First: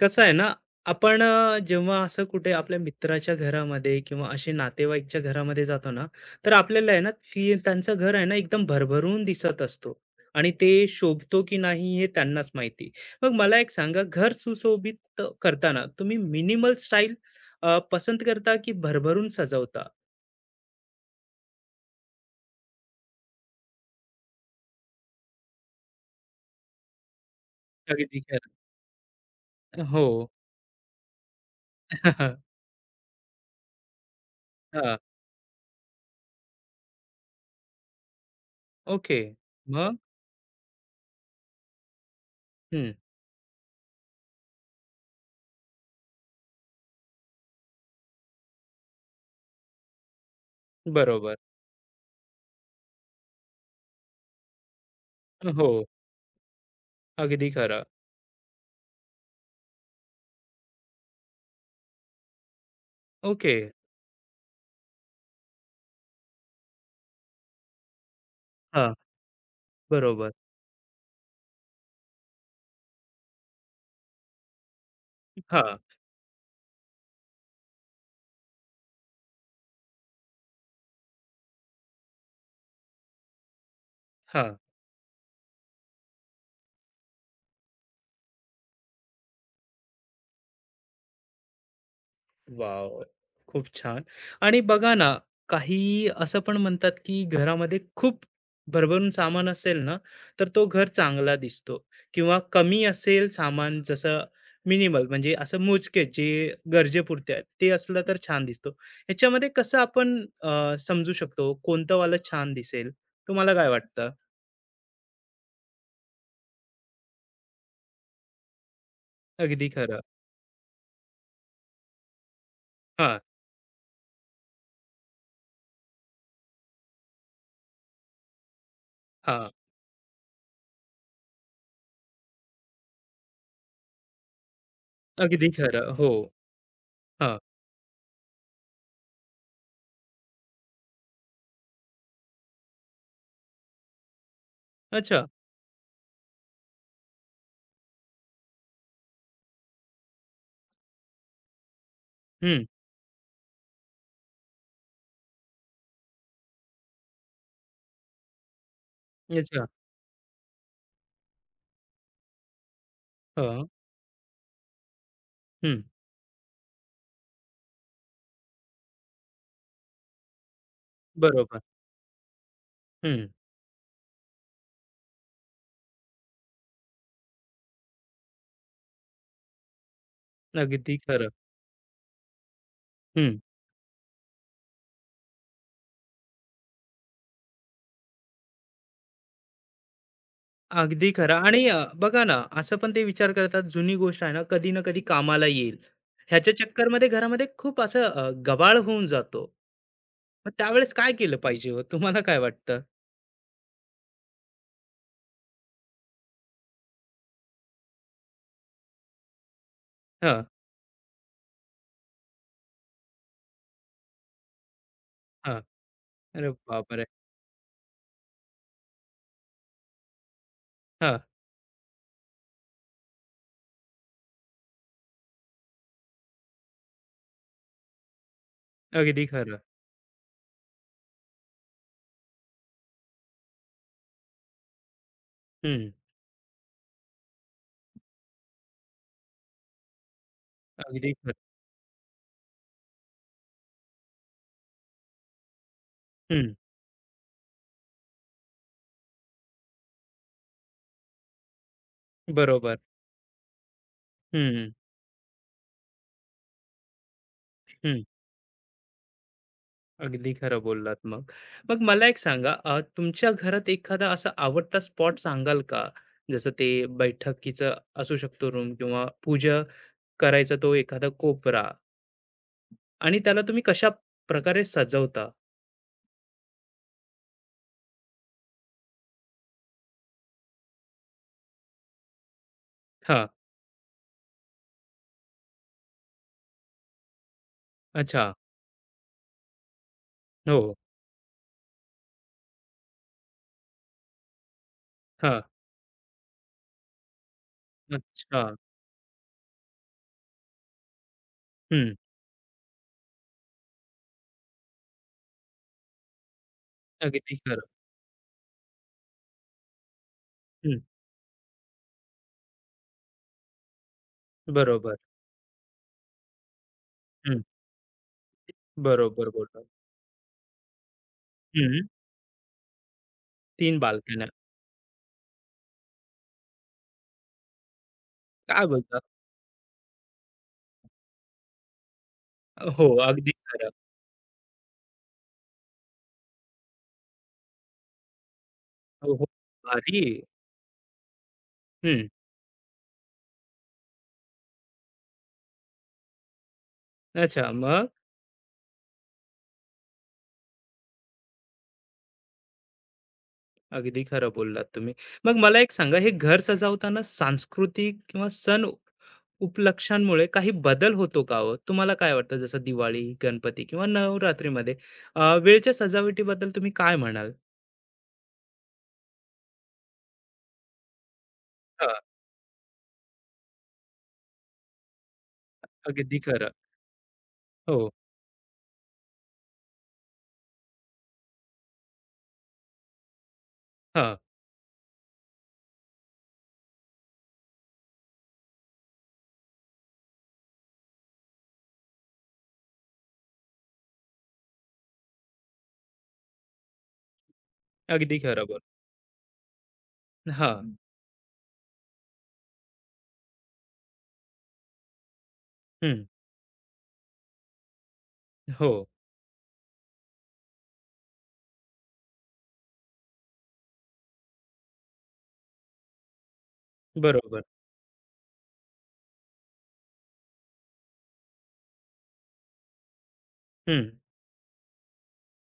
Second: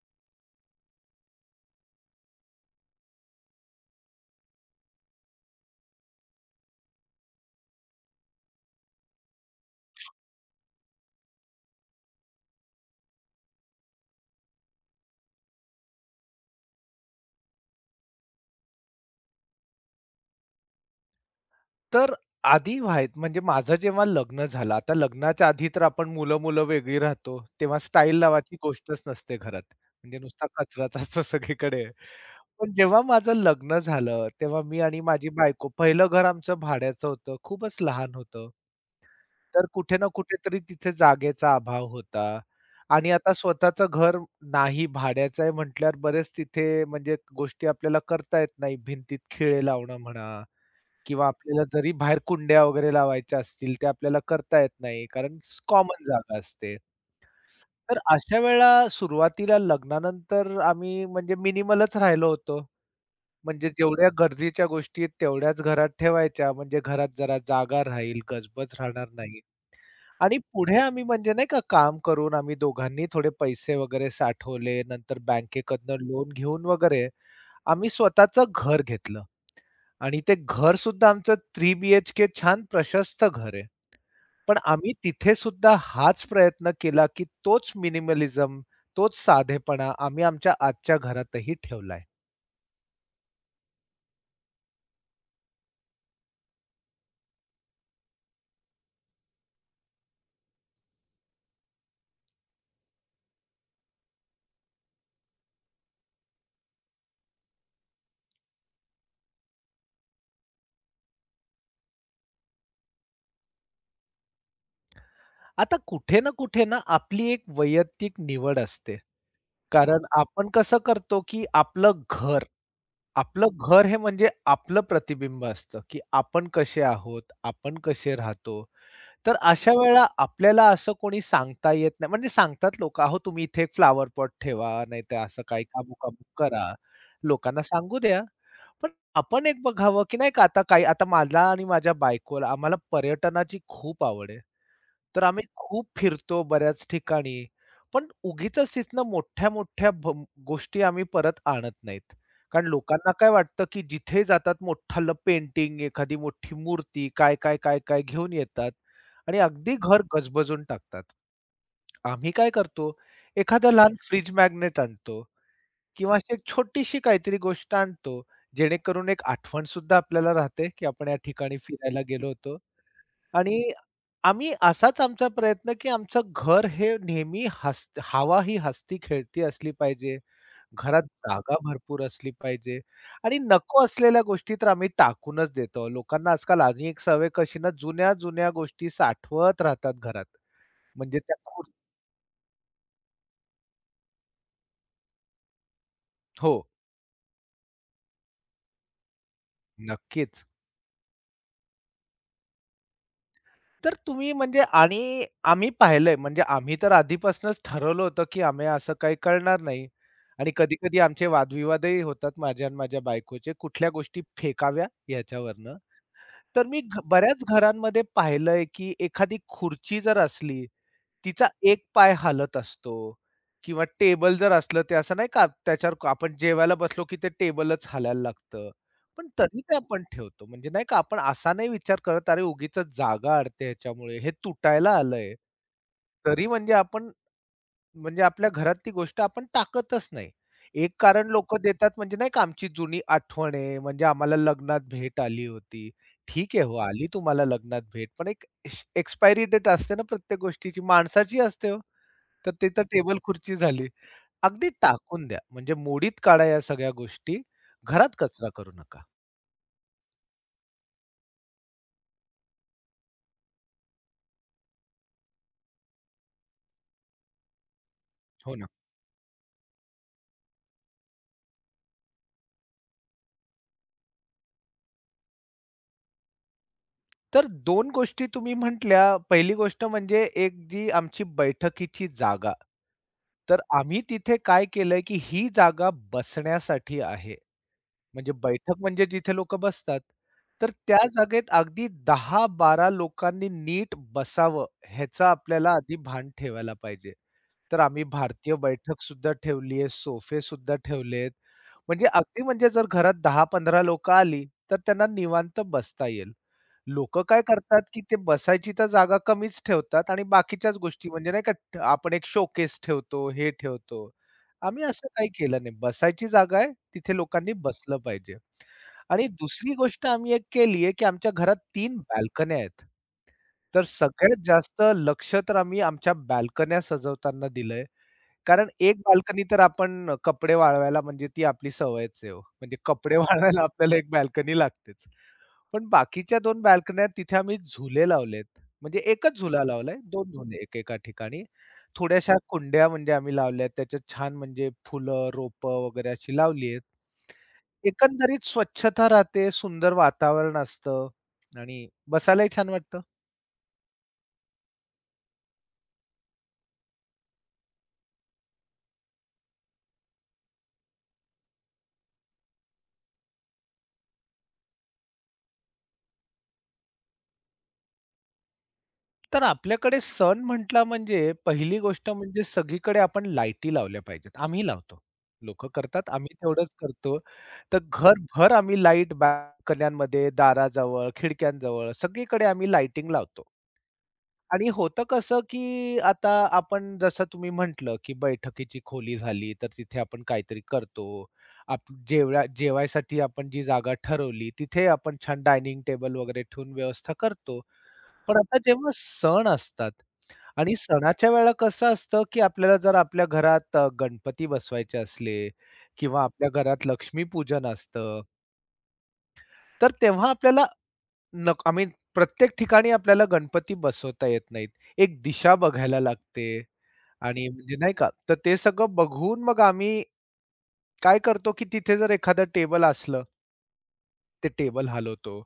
कसं आहे ना, आपण जेव्हा असं कुठे आपल्या मित्राच्या घरामध्ये किंवा असे नातेवाईकच्या घरामध्ये जातो ना, तर आपल्याला आहे ना, ती त्यांचं घर आहे ना, एकदम भरभरून दिसत असतो आणि ते शोभतो की नाही हे त्यांनाच माहिती. मग मला एक सांगा, घर सुशोभित करताना तुम्ही मिनिमल स्टाईल पसंत करता की भरभरून सजवता? तर आधी म्हणजे माझं जेव्हा लग्न झालं, आता लग्नाच्या आधी तर आपण मुलं-मुलं वेगळी राहतो, तेव्हा स्टाईल अगदी खरं. नावाची गोष्टच नसते घरात. हो. म्हणजे नुसता कचराच असतो सगळीकडे. पण जेव्हा माझं लग्न झालं, तेव्हा मी हां, आणि माझी बायको पहिलं घर आमचं भाड्याचं होतं, खूपच लहान होतं. ओके. तर कुठे मग? ना कुठेतरी तिथे जागेचा अभाव होता हं, आणि आता स्वतःचं घर नाही, भाड्याचं आहे म्हटल्यावर बरेच तिथे म्हणजे गोष्टी आपल्याला करता येत नाही. भिंतीत खिळे लावणं म्हणा किंवा बरोबर. आपल्याला जरी बाहेर कुंड्या वगैरे लावायच्या असतील, त्या आपल्याला करता येत नाही कारण हो, कॉमन जागा असते. अगदी खरं. तर अशा वेळेला सुरुवातीला लग्नानंतर आम्ही म्हणजे मिनिमलच राहिलो होतो. ओके. म्हणजे जेवढ्या गरजेच्या गोष्टी आहेत तेवढ्याच घरात ठेवायच्या. म्हणजे घरात जरा जागा राहील, गजबज हां, राहणार नाही. बरोबर. आणि पुढे आम्ही म्हणजे नाही का काम करून आम्ही दोघांनी थोडे पैसे वगैरे साठवले. नंतर हां, बँकेकडनं लोन घेऊन वगैरे आम्ही स्वतःचं घर घेतलं आणि ते घरसुद्धा आमचं 3 बी-एच-के छान प्रशस्त घर आहे. हां. पण आम्ही तिथे सुद्धा हाच प्रयत्न केला, की तोच मिनिमलिझम, तोच साधेपणा आम्ही आमच्या आजच्या घरातही ठेवलाय. वॉव! खूप छान. आणि बघा ना, काही असं पण म्हणतात, की घरामध्ये खूप भरभरून सामान असेल ना, तर तो घर चांगला दिसतो किंवा कमी असेल सामान जसं मिनिमल म्हणजे असं मोजके जे गरजेपुरते आहेत, ते असलं तर छान दिसतो. ह्याच्यामध्ये कसं आपण समजू शकतो कोणतं वालं छान दिसेल? तुम्हाला काय वाटतं? आता कुठे ना कुठे ना आपली एक वैयक्तिक निवड असते. अगदी खरं. कारण आपण कसं करतो, की आपलं घर हां, आपलं घर हे म्हणजे आपलं प्रतिबिंब असतं, की आपण कसे आहोत, आपण कसे राहतो. तर हां. अशा वेळेला आपल्याला असं कोणी सांगता येत नाही. म्हणजे सांगतात लोकं, "अहो, तुम्ही इथे एक फ्लॉवर पॉट ठेवा, नाहीतर असं अगदी काही खरं. हो. अमुक करा." हां. लोकांना सांगू द्या. पण आपण एक बघावं, की नाही का आता काही आता मला आणि माझ्या बायकोला आम्हाला पर्यटनाची खूप आवड आहे. तर अच्छा. आम्ही खूप फिरतो बऱ्याच ठिकाणी. पण उगीचच तिथनं मोठ्या-मोठ्या गोष्टी आम्ही परत आणत नाहीत. हं. कारण लोकांना काय वाटतं, की जिथे जातात मोठालं पेंटिंग, एखादी मोठी मूर्ती, काय, काय, काय, काय घेऊन येतात आणि अच्छा. अगदी घर गजबजून टाकतात. आम्ही काय करतो, हां. एखादं लहान फ्रिज मॅग्नेट आणतो हं. किंवा अशी एक छोटीशी काहीतरी गोष्ट आणतो, जेणेकरून एक आठवण सुद्धा आपल्याला राहते, की आपण या ठिकाणी बरोबर. फिरायला गेलो होतो आणि आम्ही असाच आमचा प्रयत्न, की आमचं घर हे नेहमी हवा ही हसती खेळती असली पाहिजे. अगदी घरात खरं. जागा भरपूर असली पाहिजे आणि हं. नको असलेल्या गोष्टी तर आम्ही टाकूनच देतो. लोकांना आजकाल आणि एक सवय कशी ना, जुन्या-जुन्या गोष्टी साठवत राहतात घरात. अगदी म्हणजे खरं त्या आणि खूप बघा ना, असं पण ते विचार करतात जुनी गोष्ट आहे ना, कधी ना कधी कामाला येईल. हो, ह्याच्या चक्करमध्ये घरामध्ये खूप असं गबाळ होऊन जातो. नक्कीच. मग त्यावेळेस काय केलं पाहिजे हो? तुम्हाला काय वाटतं? तर तुम्ही म्हणजे आणि आम्ही पाहिलंय म्हणजे आम्ही तर आधीपासूनच ठरवलं होतं, की आम्ही असं काही करणार नाही. हां, आणि कधी-कधी आमचे वादविवादही होतात माझ्या आणि माझ्या बायकोचे, कुठल्या गोष्टी फेकाव्या हां. याच्यावरनं. अरे तर मी बापरे! बऱ्याच घरांमध्ये पाहिलंय, की एखादी खुर्ची जर असली हां, तिचा एक पाय हालत असतो किंवा टेबल जर असलं ते असं नाही का त्याच्यावर आपण जेवायला बसलो की ते टेबलच हलायला लागतं. अगदी पण खरं. तरी ते आपण ठेवतो. म्हणजे नाही का आपण असा नाही विचार करत, "अरे, उगीचच जागा अडते ह्याच्यामुळे, हे तुटायला आलंय." हं, तरी म्हणजे आपण म्हणजे आपल्या घरात ती गोष्ट आपण टाकतच नाही. एक अगदी कारण खरं. लोकं देतात म्हणजे नाही का आमची जुनी आठवण आहे, म्हणजे आम्हाला लग्नात भेट आली होती. हं, ठीक आहे हो, आली तुम्हाला लग्नात भेट, पण एक एक्सपायरी डेट असते ना प्रत्येक गोष्टीची, माणसाची असते हो. तर ते बरोबर. तर टेबल-खुर्ची झाली. अगदी हं, टाकून द्या, म्हणजे मोडीत काढा या सगळ्या गोष्टी. हं. घरात कचरा करू नका. अगदी खरं बोललात मग. मग मला एक सांगा तुमच्या घरात एखादा असा आवडता स्पॉट सांगाल का? जसं ते बैठकीचं असू शकतो हो ना. रूम किंवा पूजा करायचा तो एखादा कोपरा आणि त्याला तुम्ही कशा प्रकारे सजवता? तर 2 गोष्टी तुम्ही म्हटल्या. पहिली गोष्ट म्हणजे एक जी आमची बैठकीची जागा हां, तर आम्ही तिथे काय केलंय, की ही जागा बसण्यासाठी आहे. अच्छा. म्हणजे बैठक म्हणजे जिथे लोकं बसतात. तर हो, त्या जागेत अगदी दहा बारा लोकांनी नीट बसावं ह्याचं हां, आपल्याला आधी भान ठेवायला पाहिजे. तर आम्ही अच्छा. भारतीय बैठक सुद्धा ठेवली आहे, सोफे सुद्धा ठेवलेत. हं, म्हणजे अगदी म्हणजे जर घरात 10-15 लोकं आली, तर त्यांना निवांत बसता येईल. लोकं अगदी काय खरं. करतात, की ते बसायची तर जागा कमीच ठेवतात आणि बाकीच्याच हं, गोष्टी म्हणजे नाही का आपण एक शोकेस ठेवतो, हे ठेवतो. आम्ही बरोबर. असं काही केलं नाही. बसायची जागा आहे, तिथे हं, लोकांनी बसलं पाहिजे. आणि बरोबर बोललात. दुसरी गोष्ट आम्ही एक केली आहे, की आमच्या घरात हं, 3 बाल्कन्या आहेत. 3 तर बाल्कन्या. सगळ्यात जास्त लक्ष तर आम्ही आमच्या बाल्कन्या सजवताना दिलंय. काय कारण एक बोलता? बाल्कनी तर आपण कपडे वाळवायला म्हणजे ती आपली सवयच आहे हो. म्हणजे हो, कपडे अगदी वाळवायला खरं. आपल्याला एक बाल्कनी लागतेच. पण बाकीच्या 2 बाल्कन्या तिथे आम्ही झुले लावलेत. म्हणजे हो, हो. एकच झुला लावलाय, भारी. 2 झुले एकेका ठिकाणी. हं, थोड्याशा कुंड्या म्हणजे आम्ही लावल्यात. त्याच्यात छान म्हणजे फुलं, रोपं वगैरे अशी लावली आहेत. अच्छा मग? एकंदरीत स्वच्छता राहते, सुंदर वातावरण असतं आणि बसायलाही छान वाटतं. अगदी खरं बोललात तुम्ही. मग मला एक सांगा, हे घर सजवताना सांस्कृतिक किंवा सण उपलक्षांमुळे काही बदल होतो का हो? तुम्हाला काय वाटतं जसं दिवाळी, गणपती किंवा नवरात्रीमध्ये वेळच्या सजावटीबद्दल तुम्ही काय म्हणाल? तर आपल्याकडे सण म्हटला म्हणजे पहिली हां, गोष्ट म्हणजे सगळीकडे आपण लाईटी लावल्या पाहिजेत. आम्ही लावतो. लोकं करतात, अगदी आम्ही खरं. तेवढंच करतो. तर हो, घरभर आम्ही लाईट बाल्कन्यांमध्ये, दाराजवळ, खिडक्यांजवळ सगळीकडे आम्ही लाइटिंग लावतो. हां, आणि होतं कसं, की आता आपण जसं तुम्ही म्हटलं, की बैठकीची खोली झाली, तर तिथे आपण काहीतरी करतो. जेवढ्या जेवायसाठी आपण जी जागा ठरवली, तिथे आपण छान डायनिंग टेबल वगैरे ठेवून व्यवस्था करतो. अगदी पण खरं आता बोल जेव्हा सण असतात हां, आणि हं. सणाच्या वेळेला कसं असतं, की आपल्याला जर आपल्या घरात गणपती बसवायचे असले किंवा आपल्या घरात लक्ष्मीपूजन असतं, हो, तर तेव्हा आपल्याला नक आय मीन प्रत्येक ठिकाणी आपल्याला गणपती बसवता येत नाहीत. एक दिशा बघायला लागते बरोबर. आणि म्हणजे नाही का, तर ते सगळं बघून मग आम्ही काय करतो, की तिथे जर एखादं टेबल असलं हं, ते टेबल हलवतो.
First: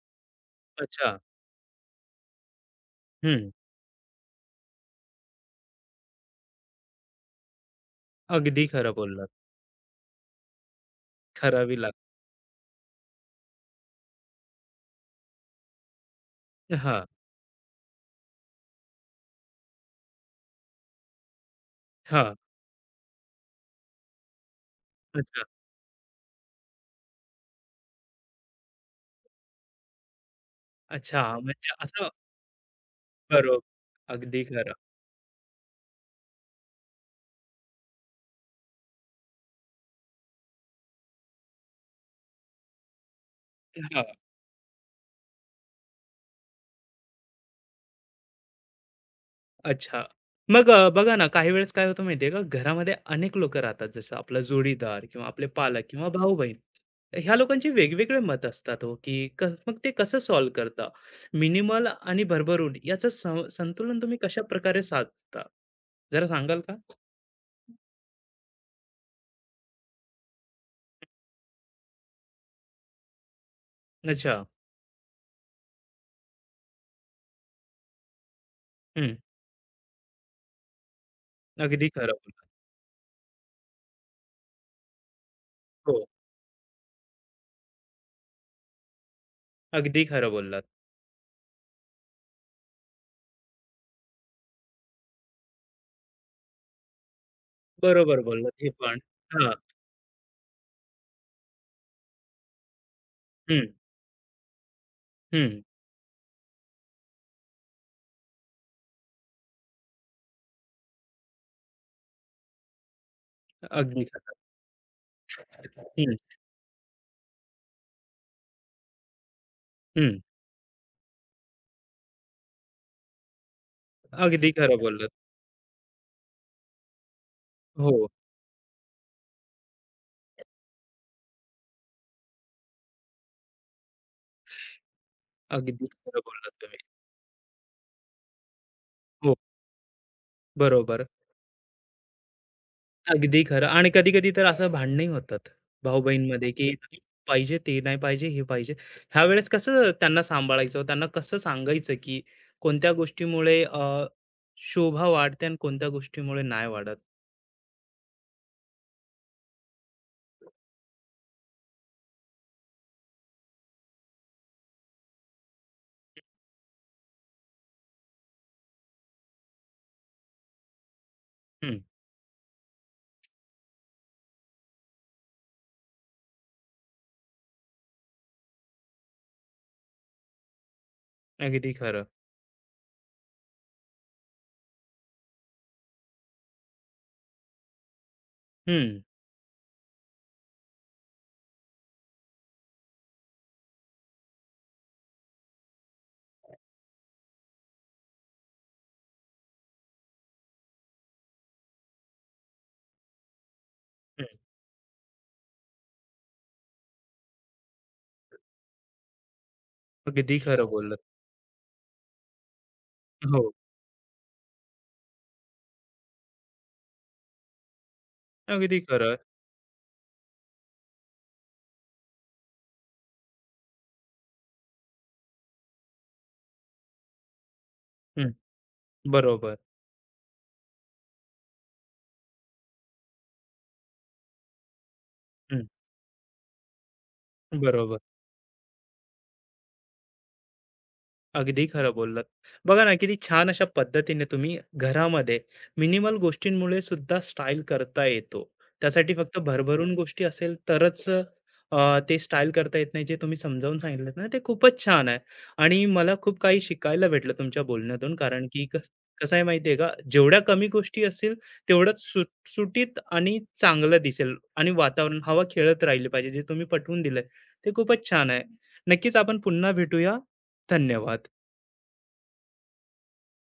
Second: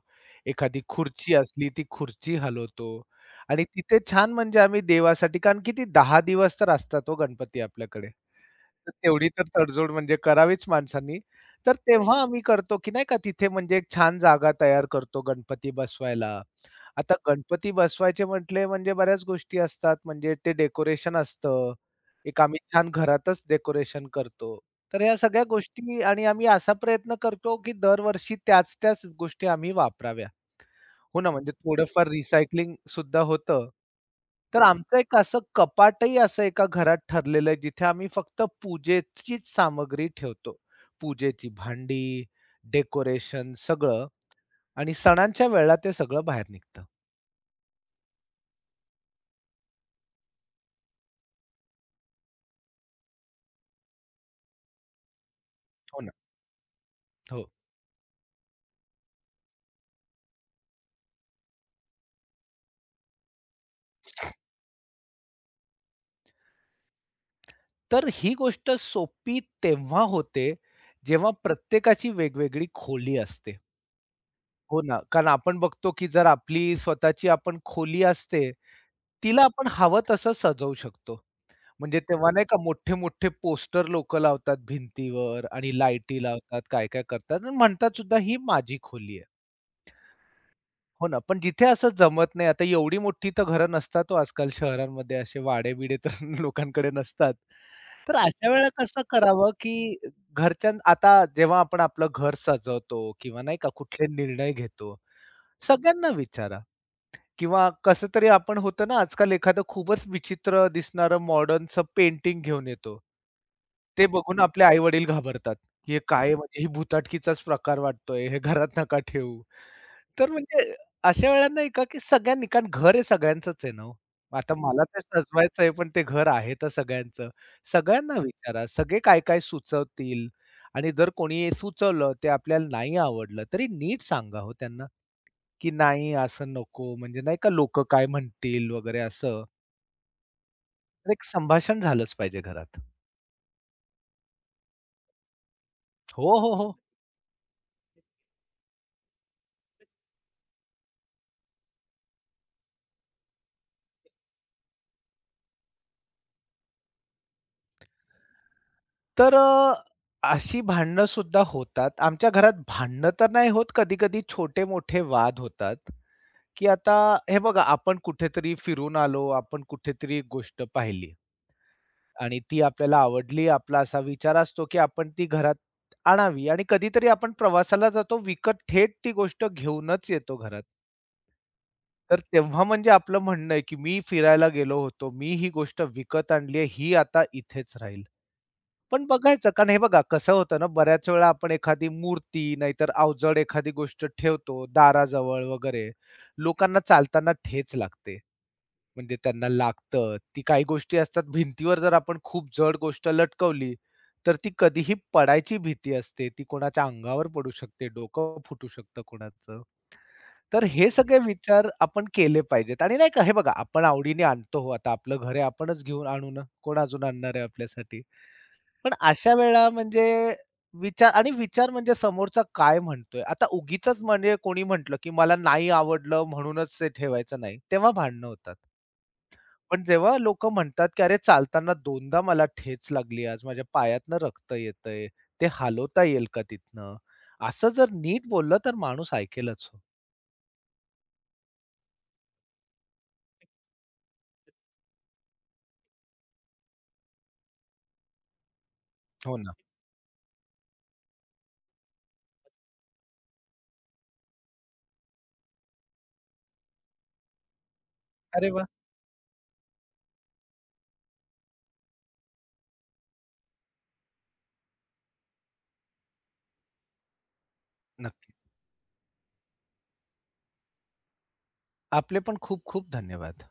एखादी अच्छा, खुर्ची असली ती खुर्ची हलवतो हं, आणि तिथे छान म्हणजे आम्ही देवासाठी कारण किती 10 दिवस तर असतात हो गणपती आपल्याकडे. अगदी तर खरं तेवढी बोललात. तर तडजोड म्हणजे करावीच माणसांनी. करावी तर लागते. तेव्हा आम्ही करतो, की नाही का तिथे म्हणजे एक छान जागा तयार करतो गणपती बसवायला. हां, आता गणपती बसवायचे म्हटले म्हणजे बऱ्याच गोष्टी असतात. म्हणजे ते डेकोरेशन असतं. हां, एक आम्ही छान घरातच डेकोरेशन करतो. तर ह्या अच्छा, सगळ्या गोष्टी आणि आम्ही असा प्रयत्न करतो, की दरवर्षी त्याच-त्याच गोष्टी आम्ही वापराव्या. हो अच्छा, ना, म्हणजे म्हणजे थोडंफार असं रिसायकलिंग सुद्धा बरोबर. होतं. अगदी तर खरं. आमचं एक असं कपाटही असं एका घरात ठरलेलं आहे, जिथे आम्ही फक्त पूजेचीच सामग्री ठेवतो. पूजेची भांडी, डेकोरेशन सगळं आणि सणांच्या वेळेला ते सगळं बाहेर निघतं. अच्छा. मग बघा ना, काही वेळेस काय होतं माहिती आहे का, घरामध्ये अनेक लोकं राहतात. जसं आपला जोडीदार किंवा आपले पालक हो किंवा ना. भाऊ-बहीण. ह्या हो. लोकांची वेगवेगळे मत असतात हो, की क मग ते कसं सॉल्व्ह करता? मिनिमल आणि भरभरून याचं संतुलन तुम्ही कशाप्रकारे साधता? जरा सांगाल का? तर ही गोष्ट सोपी तेव्हा होते, जेव्हा प्रत्येकाची वेगवेगळी खोली असते. अच्छा. हो ना, कारण आपण बघतो, की जर आपली स्वतःची आपण खोली असते, हं. तिला आपण हवं तसं सजवू शकतो. अगदी म्हणजे खरं तेव्हा नाही बोललात. का मोठे-मोठे पोस्टर लोकं लावतात भिंतीवर आणि हो, लाईटी लावतात, काय-काय करतात आणि म्हणतात सुद्धा, "ही माझी खोली आहे." अगदी खरं बोललात. हो ना, पण जिथे असं जमत नाही, आता एवढी मोठी तर घरं नसतात हो आजकाल शहरांमध्ये, असे वाडे-बिडे तर लोकांकडे नसतात. तर बरोबर अशा बोललात हे वेळेला पण. कसं करावं, हां. की आता जेव्हा आपण आपलं घर सजवतो किंवा नाही हं, का कुठले निर्णय घेतो, हं. सगळ्यांना विचारा किंवा कसं तरी आपण होतं ना, आजकाल एखादं खूपच विचित्र दिसणारं मॉडर्नचं पेंटिंग घेऊन येतो. अगदी ते खरं. बघून आपले आई-वडील घाबरतात, "हे हं, काय आहे? म्हणजे ही भुताटकीचाच प्रकार वाटतोय, हे घरात नका ठेवू." हं. तर म्हणजे अशा वेळेला नाही का, की सगळ्यांनी कारण घर हे सगळ्यांचंच आहे ना हो. अगदी आता खरं मला ते बोललात. सजवायचं आहे, पण ते घर आहे तर सगळ्यांचं. हो, सगळ्यांना विचारा, सगळे काय-काय सुचवतील आणि जर कोणी सुचवलं, ते आपल्याला नाही आवडलं, तरी नीट सांगा हो त्यांना, की अगदी "नाही, खरं असं बोललात तुम्ही. नको." म्हणजे नाही का, "लोकं काय म्हणतील?" वगैरे हो, असं. बरोबर. तर एक संभाषण झालंच पाहिजे घरात. अगदी खरं आणि कधी-कधी तर असं भांडणंही होतात हो, भाऊ-बहीणमध्ये, हो, हो. की पाहिजे, ते नाही पाहिजे, हे पाहिजे. ह्यावेळेस कसं त्यांना सांभाळायचं? त्यांना कसं सांगायचं, की कोणत्या गोष्टीमुळे शोभा वाढते आणि कोणत्या गोष्टीमुळे नाही वाढत? तर अशी भांडणं सुद्धा होतात. आमच्या घरात भांडणं तर नाही होत, कधी-कधी छोटे-मोठे वाद होतात. की आता हे बघा, आपण कुठेतरी फिरून आलो, आपण कुठेतरी गोष्ट पाहिली हं, आणि ती आपल्याला आवडली. आपला असा विचार असतो, की आपण ती घरात आणावी आणि कधीतरी आपण प्रवासाला जातो, विकत थेट ती गोष्ट घेऊनच येतो घरात. अगदी खरं. तर तेव्हा म्हणजे आपलं म्हणणं आहे, की मी फिरायला गेलो होतो, मी ही गोष्ट विकत आणली ही आता इथेच राहील. हं, पण बघायचं, कारण हे बघा कसं होतं ना, बऱ्याच वेळा आपण एखादी मूर्ती नाहीतर अवजड एखादी गोष्ट ठेवतो दाराजवळ वगैरे. लोकांना चालताना ठेच लागते. म्हणजे त्यांना लागतं. ती काही गोष्टी असतात भिंतीवर जर आपण खूप जड गोष्ट लटकवली, हं. तर ती कधीही पडायची भीती असते. ती कोणाच्या अंगावर पडू शकते, डोकं फुटू शकतं कोणाचं. अगदी तर खरं हे बोललात. सगळे विचार आपण केले पाहिजेत आणि नाही का हे हो, बघा आपण आवडीने आणतो हो, आता आपलं घर आहे आपणच घेऊन आणू ना, कोण अजून आणणार आहे आपल्यासाठी? अगदी पण खरं. अशा वेळा म्हणजे विचार आणि विचार म्हणजे समोरचा काय म्हणतोय. आता उगीचच म्हणजे कोणी म्हटलं, की मला नाही आवडलं म्हणूनच ते ठेवायचं नाही, तेव्हा भांडणं हं, होतात. बरोबर. पण जेव्हा लोकं म्हणतात, की "अरे चालताना 2दा मला ठेच लागली आज, माझ्या पायातनं रक्त येतंय, ते हं, हलवता येईल का तिथनं?" असं जर बरोबर. नीट बोललं तर माणूस ऐकेलच हो. अगदी खरं बोललात. बघा ना, किती छान अशा पद्धतीने तुम्ही घरामध्ये मिनिमल गोष्टींमुळे सुद्धा स्टाईल करता येतो. त्यासाठी हो फक्त ना. भरभरून गोष्टी असेल तरच ते स्टाईल करता येत नाही जे तुम्ही समजावून सांगितलेत ना, ते खूपच छान आहे. आणि मला खूप काही शिकायला भेटलं तुमच्या बोलण्यातून कारण अरे की वाह! कस कसं आहे माहिती आहे का, जेवढ्या कमी गोष्टी असतील तेवढंच सुटसुटीत आणि चांगलं दिसेल आणि वातावरण, हवा खेळत राहिली पाहिजे. जे तुम्ही पटवून दिलंय ते खूपच छान नक्की. आहे. नक्कीच आपण पुन्हा भेटूया. धन्यवाद. आपले पण खूप खूप धन्यवाद.